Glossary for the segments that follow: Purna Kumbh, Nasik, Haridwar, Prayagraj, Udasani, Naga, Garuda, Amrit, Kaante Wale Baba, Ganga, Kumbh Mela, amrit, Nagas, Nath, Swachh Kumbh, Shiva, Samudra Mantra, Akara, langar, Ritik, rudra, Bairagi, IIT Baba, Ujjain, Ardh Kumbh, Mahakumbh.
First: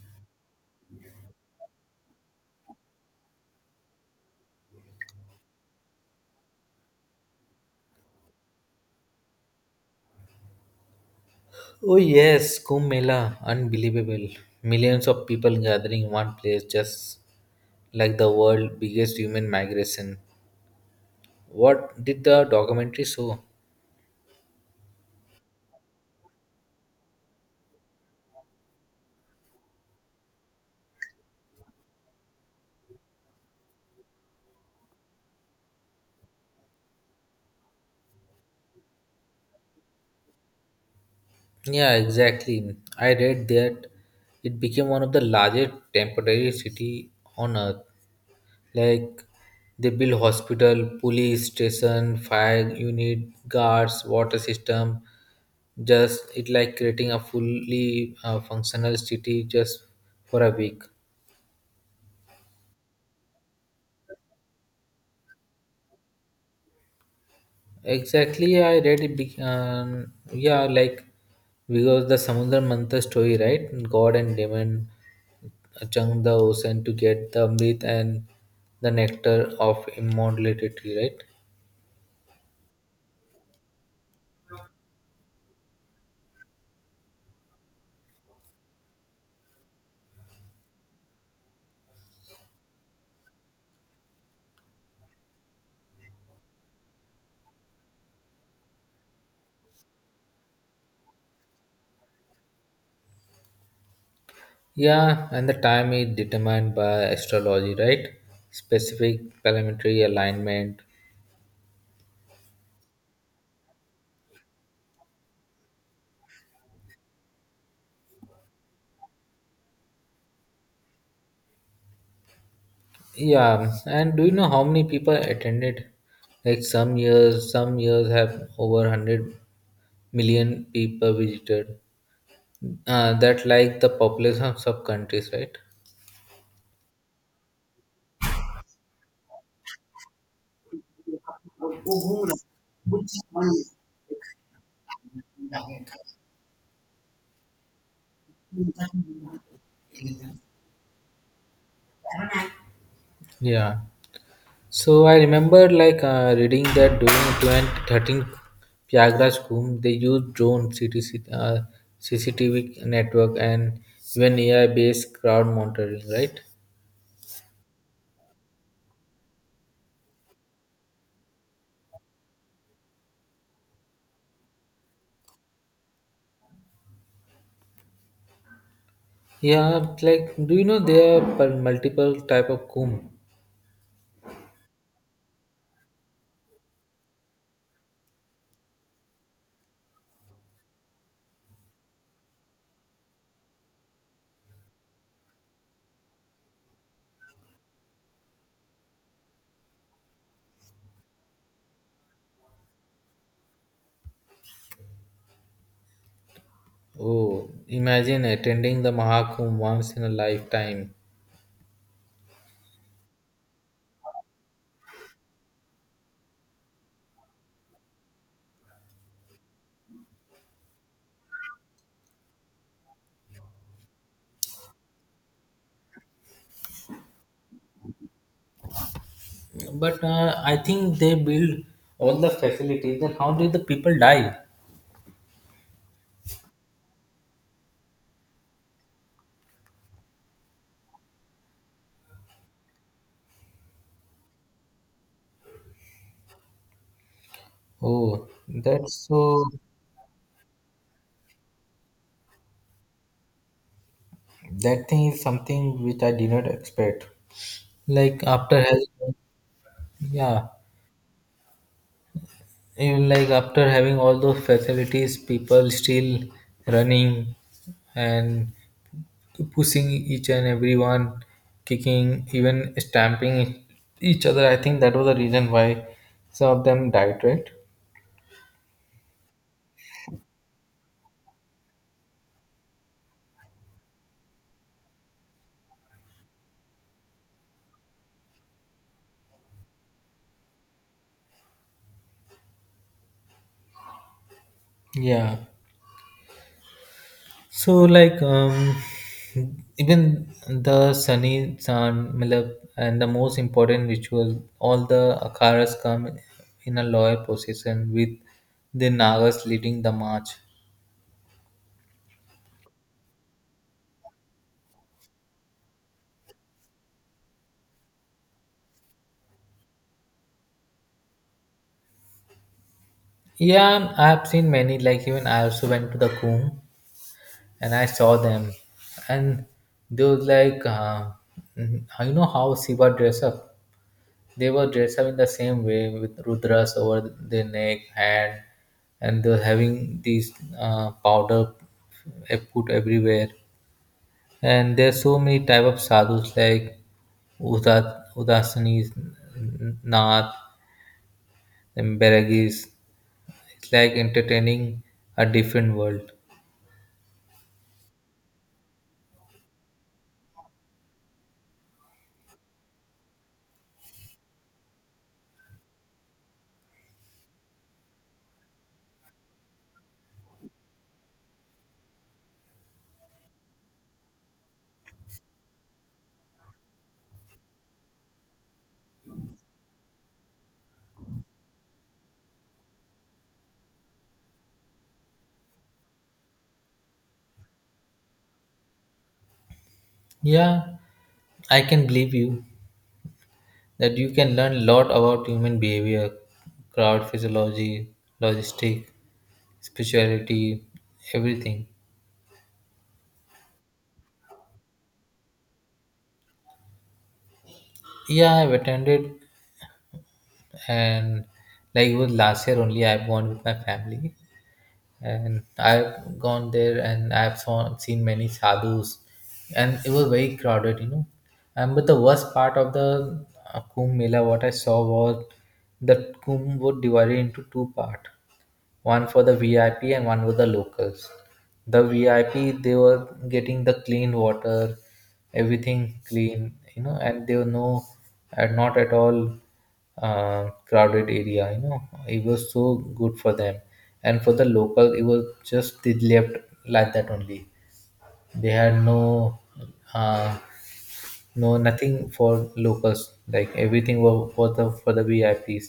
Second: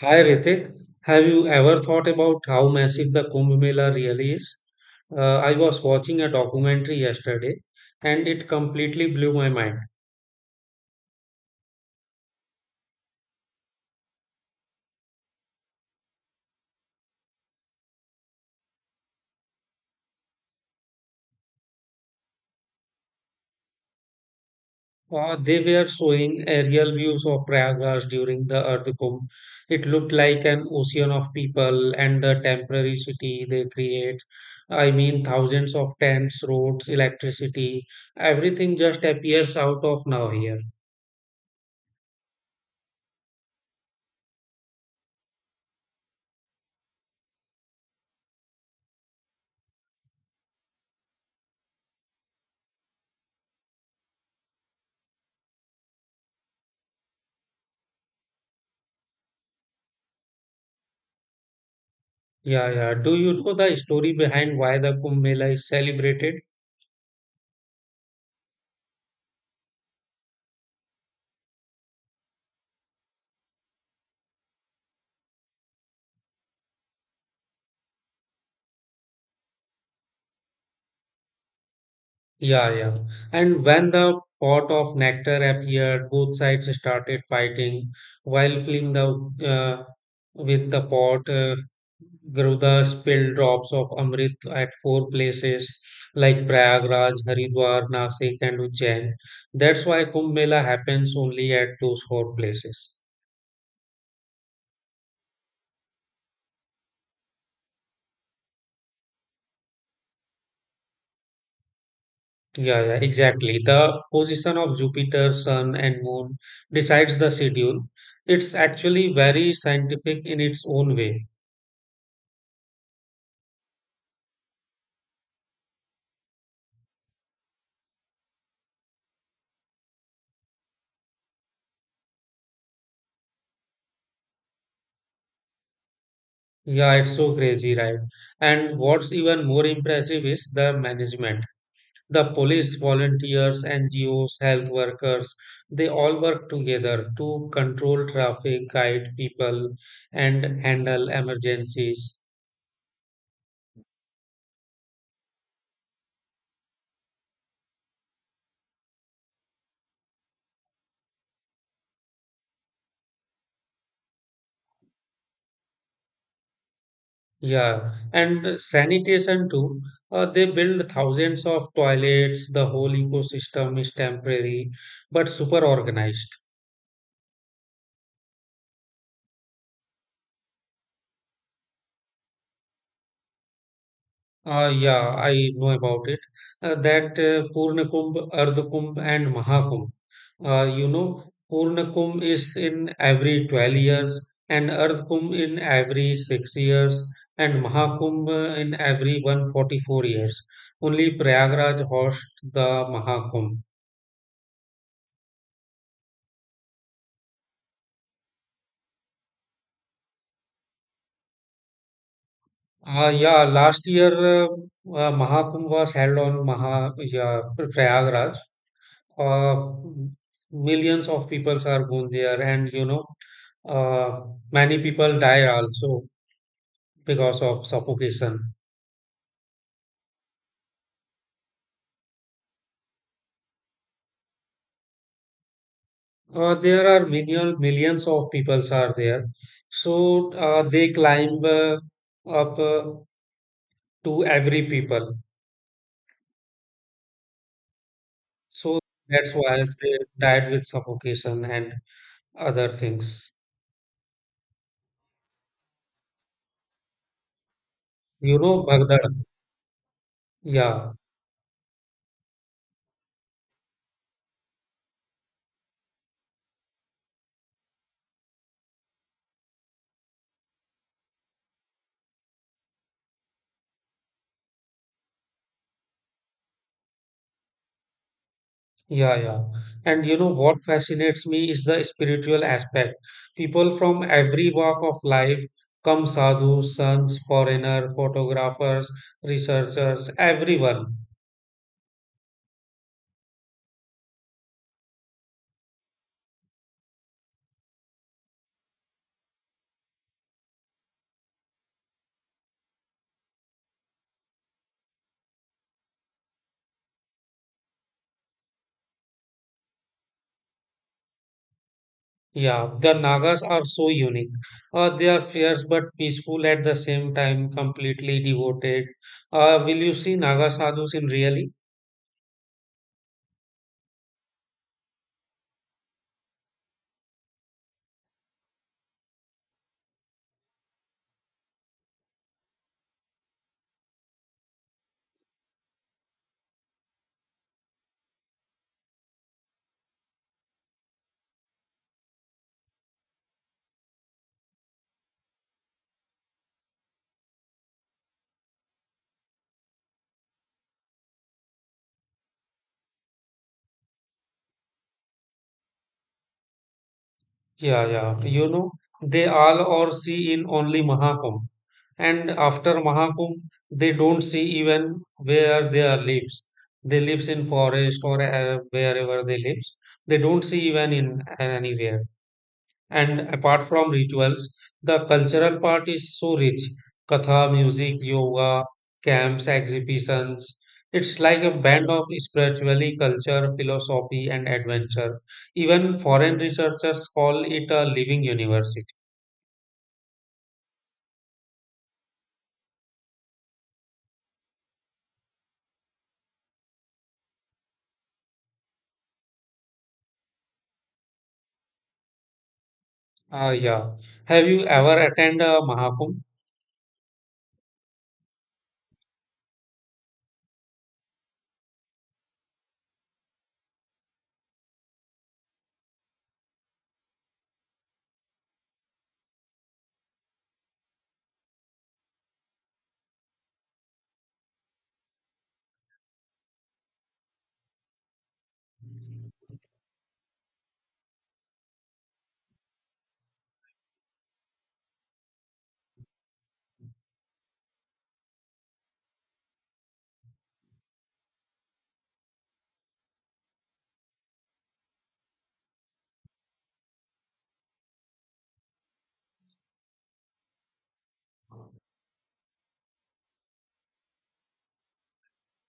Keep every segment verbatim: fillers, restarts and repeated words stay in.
Hi Ritik, have you ever thought about how massive the Kumbh Mela really is? Uh, I was watching a documentary yesterday and it completely blew my mind. Oh yes, Kumbh Mela, unbelievable. Millions of people gathering in one place just like the world biggest human migration. What did the documentary show? Uh, they were showing aerial views of Prayagraj during the Ardh Kumbh. It looked like an ocean of people and the temporary city they create. I mean, thousands of tents, roads, electricity, everything just appears out of nowhere. Yeah, exactly. I read that it became one of the largest temporary city on earth. Like they build hospital, police station, fire unit, guards, water system. Just it like creating a fully uh, functional city just for a week. Yeah, yeah. Do you know the story behind why the Kumbh Mela is celebrated? Exactly, I read it. Be- um, yeah, like because the Samudra Mantra story, right? God and demon chug the ocean to get the amrit and the nectar of immortality, right? Yeah, yeah. And when the pot of nectar appeared, both sides started fighting while filling the uh, with the pot. Uh, Garuda spilled drops of Amrit at four places like Prayagraj, Haridwar, Nasik, and Ujjain. That's why Kumbh Mela happens only at those four places. Yeah, and the time is determined by astrology, right? Specific planetary alignment. Yeah, yeah, exactly. The position of Jupiter, Sun, and Moon decides the schedule. It's actually very scientific in its own way. Yeah, and do you know how many people attended? Like some years, some years have over one hundred million people visited. Uh, that like the population of sub countries, right? Yeah, it's so crazy, right? And what's even more impressive is the management. The police, volunteers, N G Os, health workers, they all work together to control traffic, guide people, and handle emergencies. Yeah. So I remember like uh, reading that during twenty thirteen Prayagraj Kumbh, they used drone C T C, uh, C C T V network and even A I-based crowd monitoring, right? Yeah, and sanitation too. Uh, they build thousands of toilets. The whole ecosystem is temporary, but super organized. Yeah, like do you know there are per- multiple type of kumbh? Uh, yeah, I know about it. Uh, that uh, Purna Kumbh, Ardha Kumbh, and Mahakumbh. Uh, you know, Purna Kumbh is in every twelve years, and Ardha Kumbh in every six years, and Mahakumbh uh, in every one hundred forty-four years. Only Prayagraj hosts the Mahakumbh. Oh, imagine attending the Mahakumbh once in a lifetime. Uh, yeah, last year uh, uh, Mahakumbh was held on Maha, yeah, Prayagraj. Uh, Millions of people are gone there, and you know, uh, many people die also because of suffocation. But uh, I think they build all the facilities. Then how did the people die? Uh, there are million, millions of people are there, so uh, they climb uh, up uh, to every people. Oh, So that's that's so. why they died with suffocation and other things. That thing is something which I did not expect. Like You after know, having, Bhagdad. yeah, Yeah. even like after having all those facilities, people still running and pushing each and everyone, kicking, even stamping each other. I think that was the reason why some of them died, right? Yeah, yeah. And you know what fascinates me is the spiritual aspect. People from every walk of life come sadhus, sons, foreigner, photographers, researchers, everyone. Yeah. So, like, um, even the Sunny San Milab and the most important ritual, all the Akaras come in a loyal procession with the Nagas leading the march. Yeah, the Nagas are so unique. Uh, they are fierce but peaceful at the same time, completely devoted. Uh, will you see Naga sadhus in really? Yeah, I have seen many, like, even I also went to the Kumbh and I saw them, and they was like, uh, you know, how Shiva dress up. They were dressed up in the same way with rudras over their neck, hand, and they were having these uh, powder uh, put everywhere. And there are so many type of sadhus like Uda- Udasanis, Nath, and Bairagis. It's like entertaining a different world. Yeah, yeah. You know, they all or see in only Mahakumbh. And after Mahakumbh, they don't see even where they are lives. They lives in forest or uh, wherever they lives. They don't see even in anywhere. And apart from rituals, the cultural part is so rich. Katha, music, yoga, camps, exhibitions. It's like a band of spirituality, culture, philosophy, and adventure. Even foreign researchers call it a living university. Yeah, I can believe you that you can learn a lot about human behavior, crowd physiology, logistic, spirituality, everything. Ah, yeah. Have you ever attended a Mahakumbh? Yeah, I've attended, and like it was last year only. I've gone with my family, and I've gone there, and I've saw, seen many sadhus, and it was very crowded, you know. And but the worst part of the uh, Kumbh Mela, what I saw was that Kumbh was divided into two part, one for the V I P and one for the locals. The V I P they were getting the clean water, everything clean, you know, and they were no, and not at all uh, crowded area. You know, it was so good for them, and for the local, it was just they left like that only. They had no uh, no, nothing for locals. Like everything was for the for the V I Ps.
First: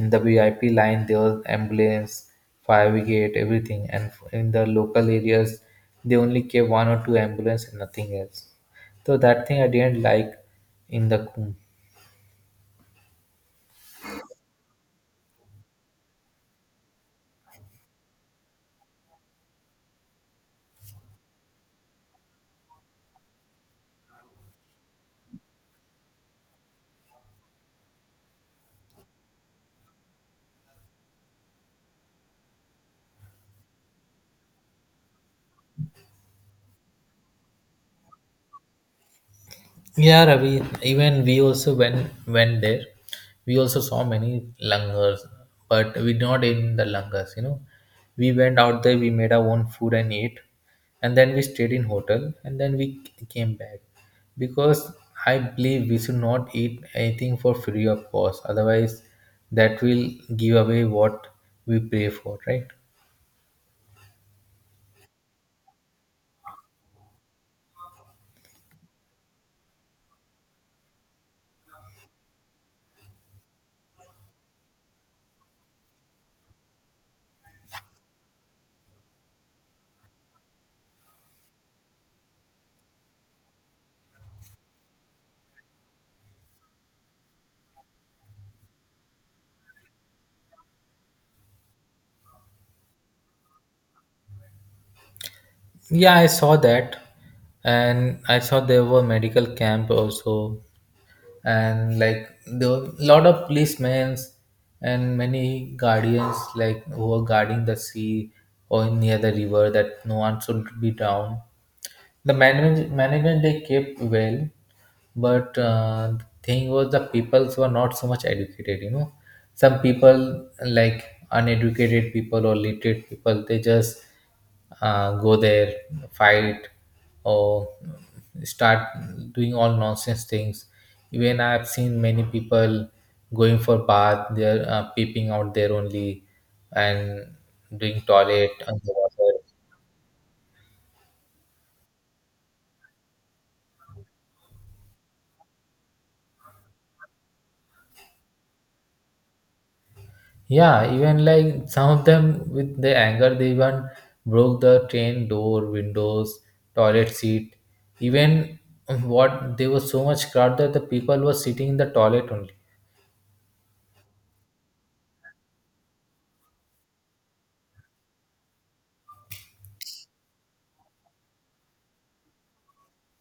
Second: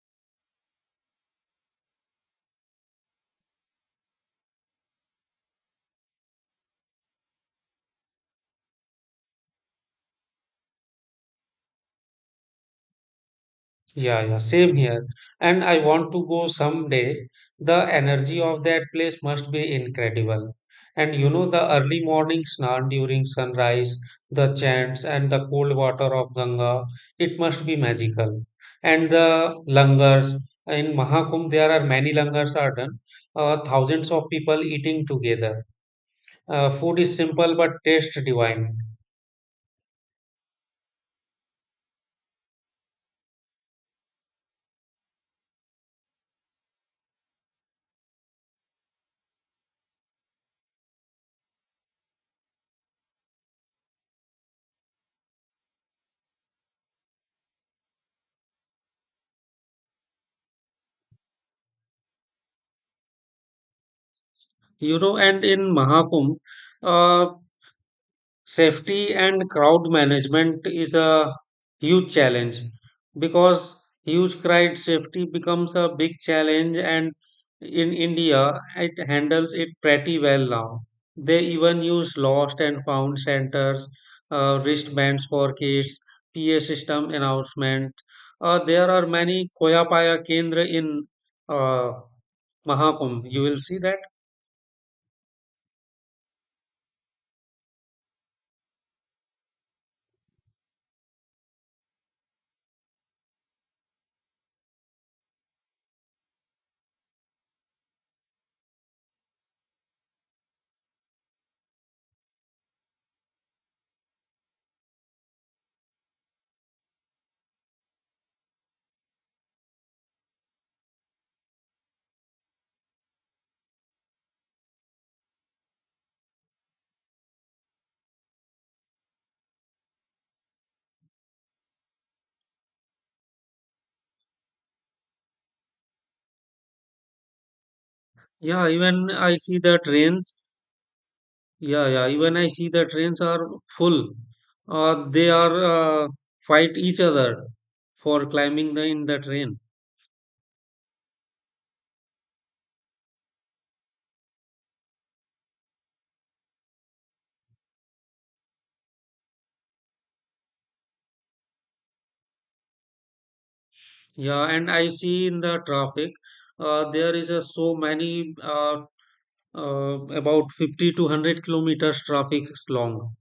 In the V I P line, there was ambulance, fire brigade, everything. And in the local areas, they only kept one or two ambulance and nothing else. So that thing I didn't like in the Kumbh. Yeah, yeah, same here. And I want to go someday. The energy of that place must be incredible. And you know, the early morning snan during sunrise, the chants, and the cold water of Ganga, it must be magical. And the langars, in Mahakumbh, there are many langars are done, uh, thousands of people eating together. Uh, food is simple but taste divine. Yeah, Ravi. Even we also went went there. We also saw many langars, but we not in the langars. You know, we went out there. We made our own food and ate, and then we stayed in hotel, and then we c- came back because I believe we should not eat anything for free of cost. Otherwise, that will give away what we pay for, right? You know, and in Mahakumbh, uh, safety and crowd management is a huge challenge because huge crowd safety becomes a big challenge and in India it handles it pretty well now. They even use lost and found centers, uh, wristbands for kids, PA system announcement. Uh, there are many khoya paya kendra in uh, Mahakumbh, you will see that. Yeah, I saw that, and I saw there were medical camp also and like there were a lot of policemen and many guardians like who were guarding the sea or near the river that no one should be drowned the manage, management they kept well, but uh, the thing was the peoples were not so much educated. You know, some people like uneducated people or literate people, they just uh, go there, fight, or start doing all nonsense things. Even I've seen many people going for bath, they're uh, peeping out there only and doing toilet yeah even i underwater. see the trains Yeah, yeah. Even I see the trains are full. Uh, they are uh, fight each other for climbing the in the train. Yeah, even like some of them with the anger, they even broke the train door, windows, toilet seat. Even what they were so much crowd that the people were sitting in the toilet only. Yeah, and I see in the traffic, uh, there is a so many uh, uh, about fifty to one hundred kilometers traffic long.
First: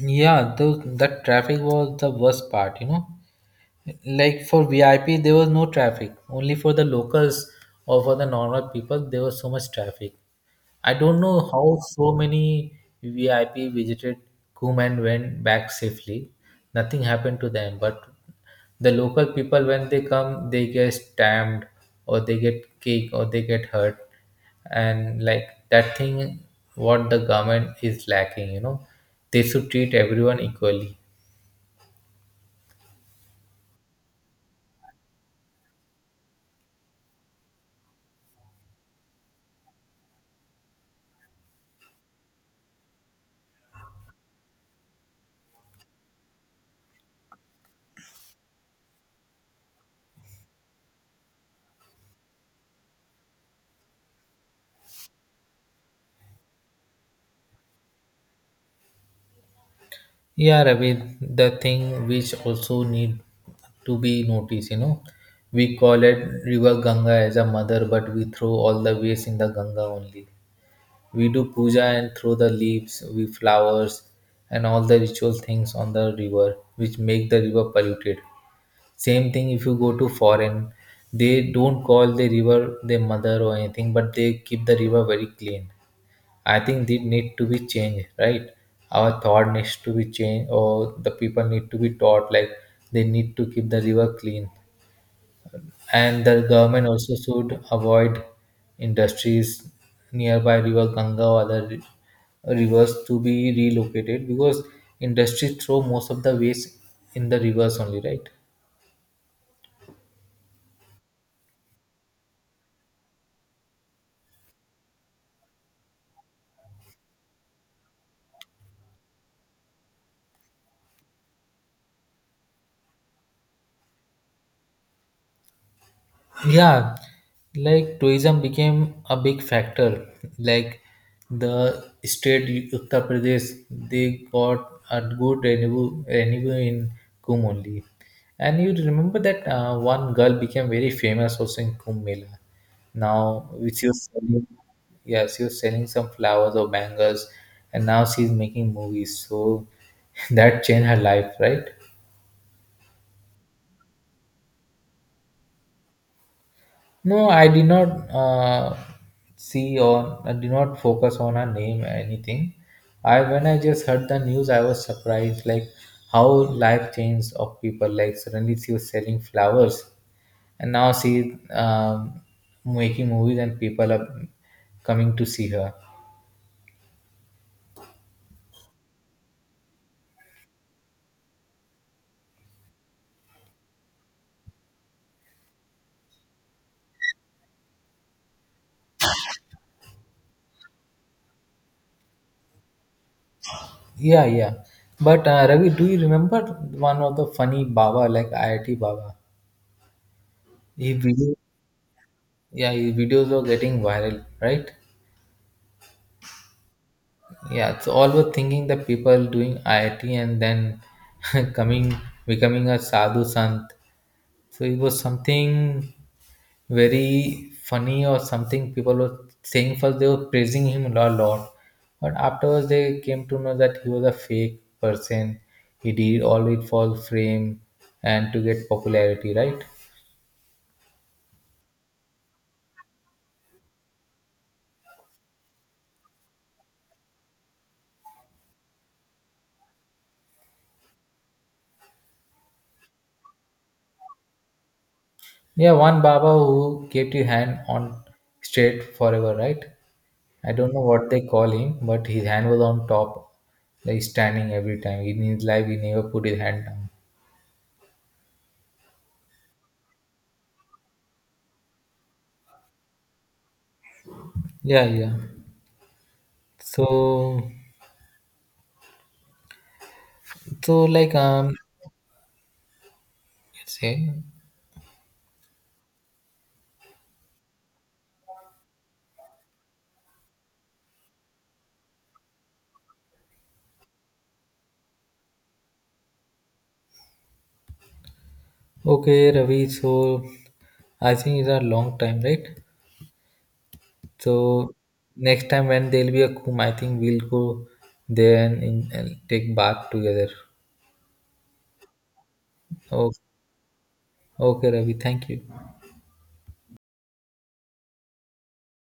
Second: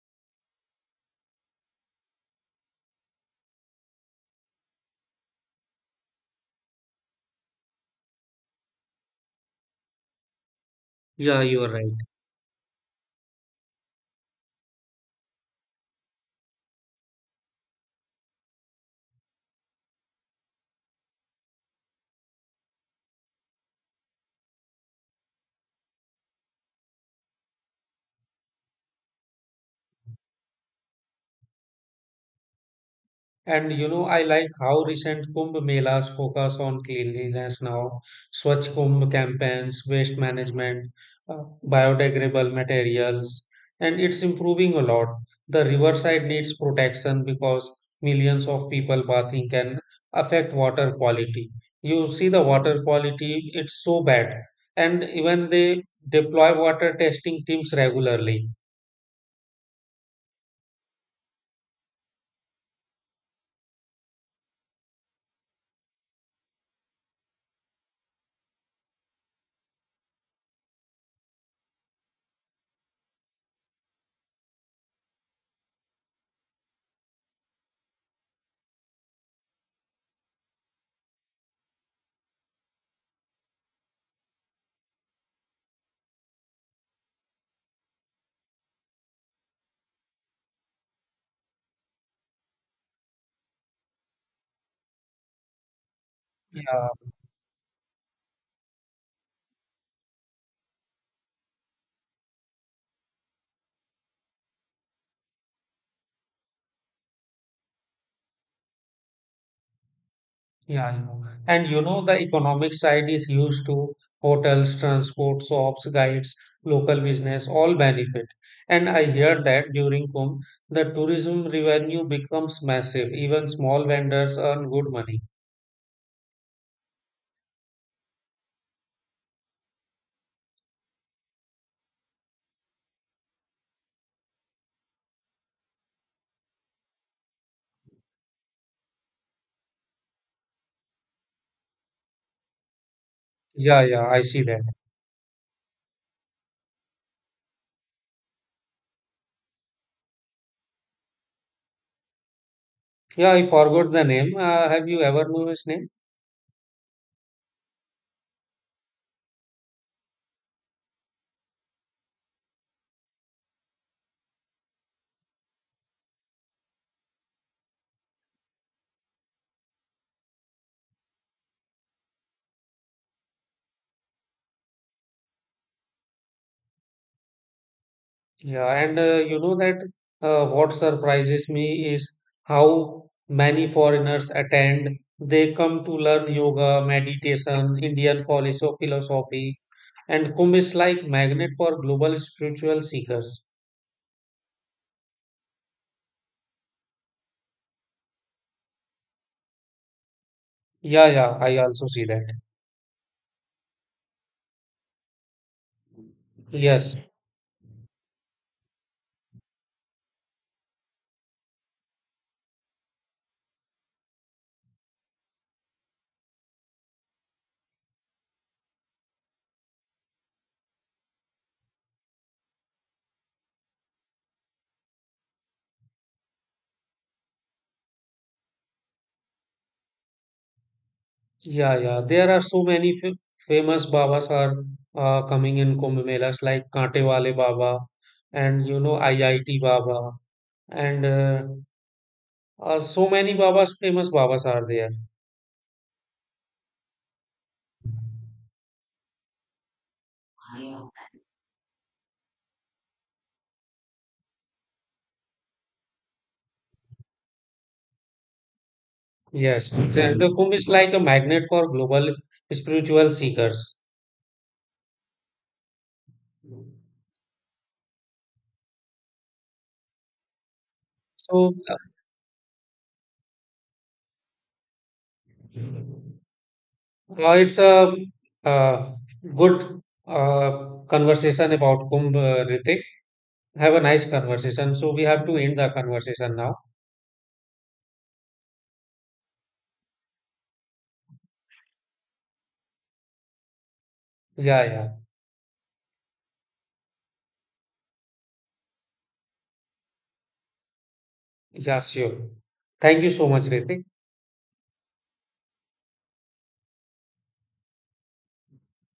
Yeah, those that traffic was the worst part, you know. Like for V I P, there was no traffic. Only for the The locals or for the normal people, there was so much traffic. I don't know Yeah, you are how right. so many V I P visited Coom and went back safely. Nothing happened to them, but the local people, when they come, they get stamped or they get kicked or they get hurt. And like that thing, what the government is lacking, you know, they should treat everyone equally. And you know, I like how recent Kumbh Melas focus on cleanliness now. Swachh Kumbh campaigns, waste management, uh, biodegradable materials, and it's improving a lot. The riverside needs protection because millions of people bathing can affect water quality. You see the water quality, it's so bad. And even they deploy water testing teams regularly. Yeah, Ravi, the thing which also need to be noticed, you know, we call it River Ganga as a mother, but we throw all the waste in the Ganga only. We do puja and throw the leaves, we flowers, and all the ritual things on the river, which make the river polluted. Same thing if you go to foreign, they don't call the river their mother or anything, but they keep the river very clean. I think they need to be changed, right? Our thought needs to be changed, or the people need to be taught like they need to keep the river clean. And the government Yeah, also should avoid industries nearby river Ganga or other ri- rivers to be relocated because industries throw most of the waste in the rivers only, right? yeah, I know. And you know, the economic side is used to hotels, transport, shops, guides, local business, all benefit. And I hear that during Kumbh, the tourism revenue becomes massive. Even small vendors earn good money. Yeah, like tourism became a big factor, like the state Uttar Pradesh, they got a good revenue revenue in Kumbh only. And you remember that uh, one girl became very famous also in Kumbh Mela, now which Yeah, she was yeah, I see selling, that. yeah, she was selling some flowers or bangles, and now she's making movies so that changed her life, right? Yeah, I forgot the name. Uh, have you ever known his name? No, I did not uh, see or I did not focus on her name or anything. I when I just heard the news, I was surprised like how life changed of people. Like suddenly she was selling flowers, and now she um, making movies and people are coming to see her. Yeah, and uh, you know that uh, what surprises me is how many foreigners attend. They come to learn yoga, meditation, Indian philosoph- philosophy, and Kumbh is like magnet for global spiritual seekers. Yeah, yeah. But uh, Ravi, do you remember one of the funny Baba like I I T Baba? His Yeah, video, yeah, I also see that. yeah, his videos are getting viral, right? Yes, Yeah, it's always thinking that people doing I I T and then coming becoming a sadhu sant. So it was something very funny or something people were saying first they were praising him a lot. But afterwards they came to know that he was a fake person. He did all it for fame and to get popularity, right? yeah, yeah. There are so many f famous Babas are uh, coming in Kumbh Melas like Kaante Wale Baba and you know I I T Baba and uh, Uh, so many Babas, famous Babas are there. Yeah, one Baba who kept your hand on straight forever, right? I don't know what they call him, but his hand was on top. Like standing every time. In his life, he never put his hand down. Yes, the, the Kumbh is like a magnet for global spiritual seekers. Yeah, yeah. So, so like So um, uh, say, it's a uh, good uh, conversation about Kumbh, uh, Ritik. Have a nice conversation. So we have to end the conversation now. okay, Ravi. So, I think it's a long time, right? Yeah, So, yeah, next time when there'll be a Kumbh, I think we'll go there and, in, and take bath together. yeah, sure. Thank you Okay, so much, Ritik. okay, Ravi. Thank you.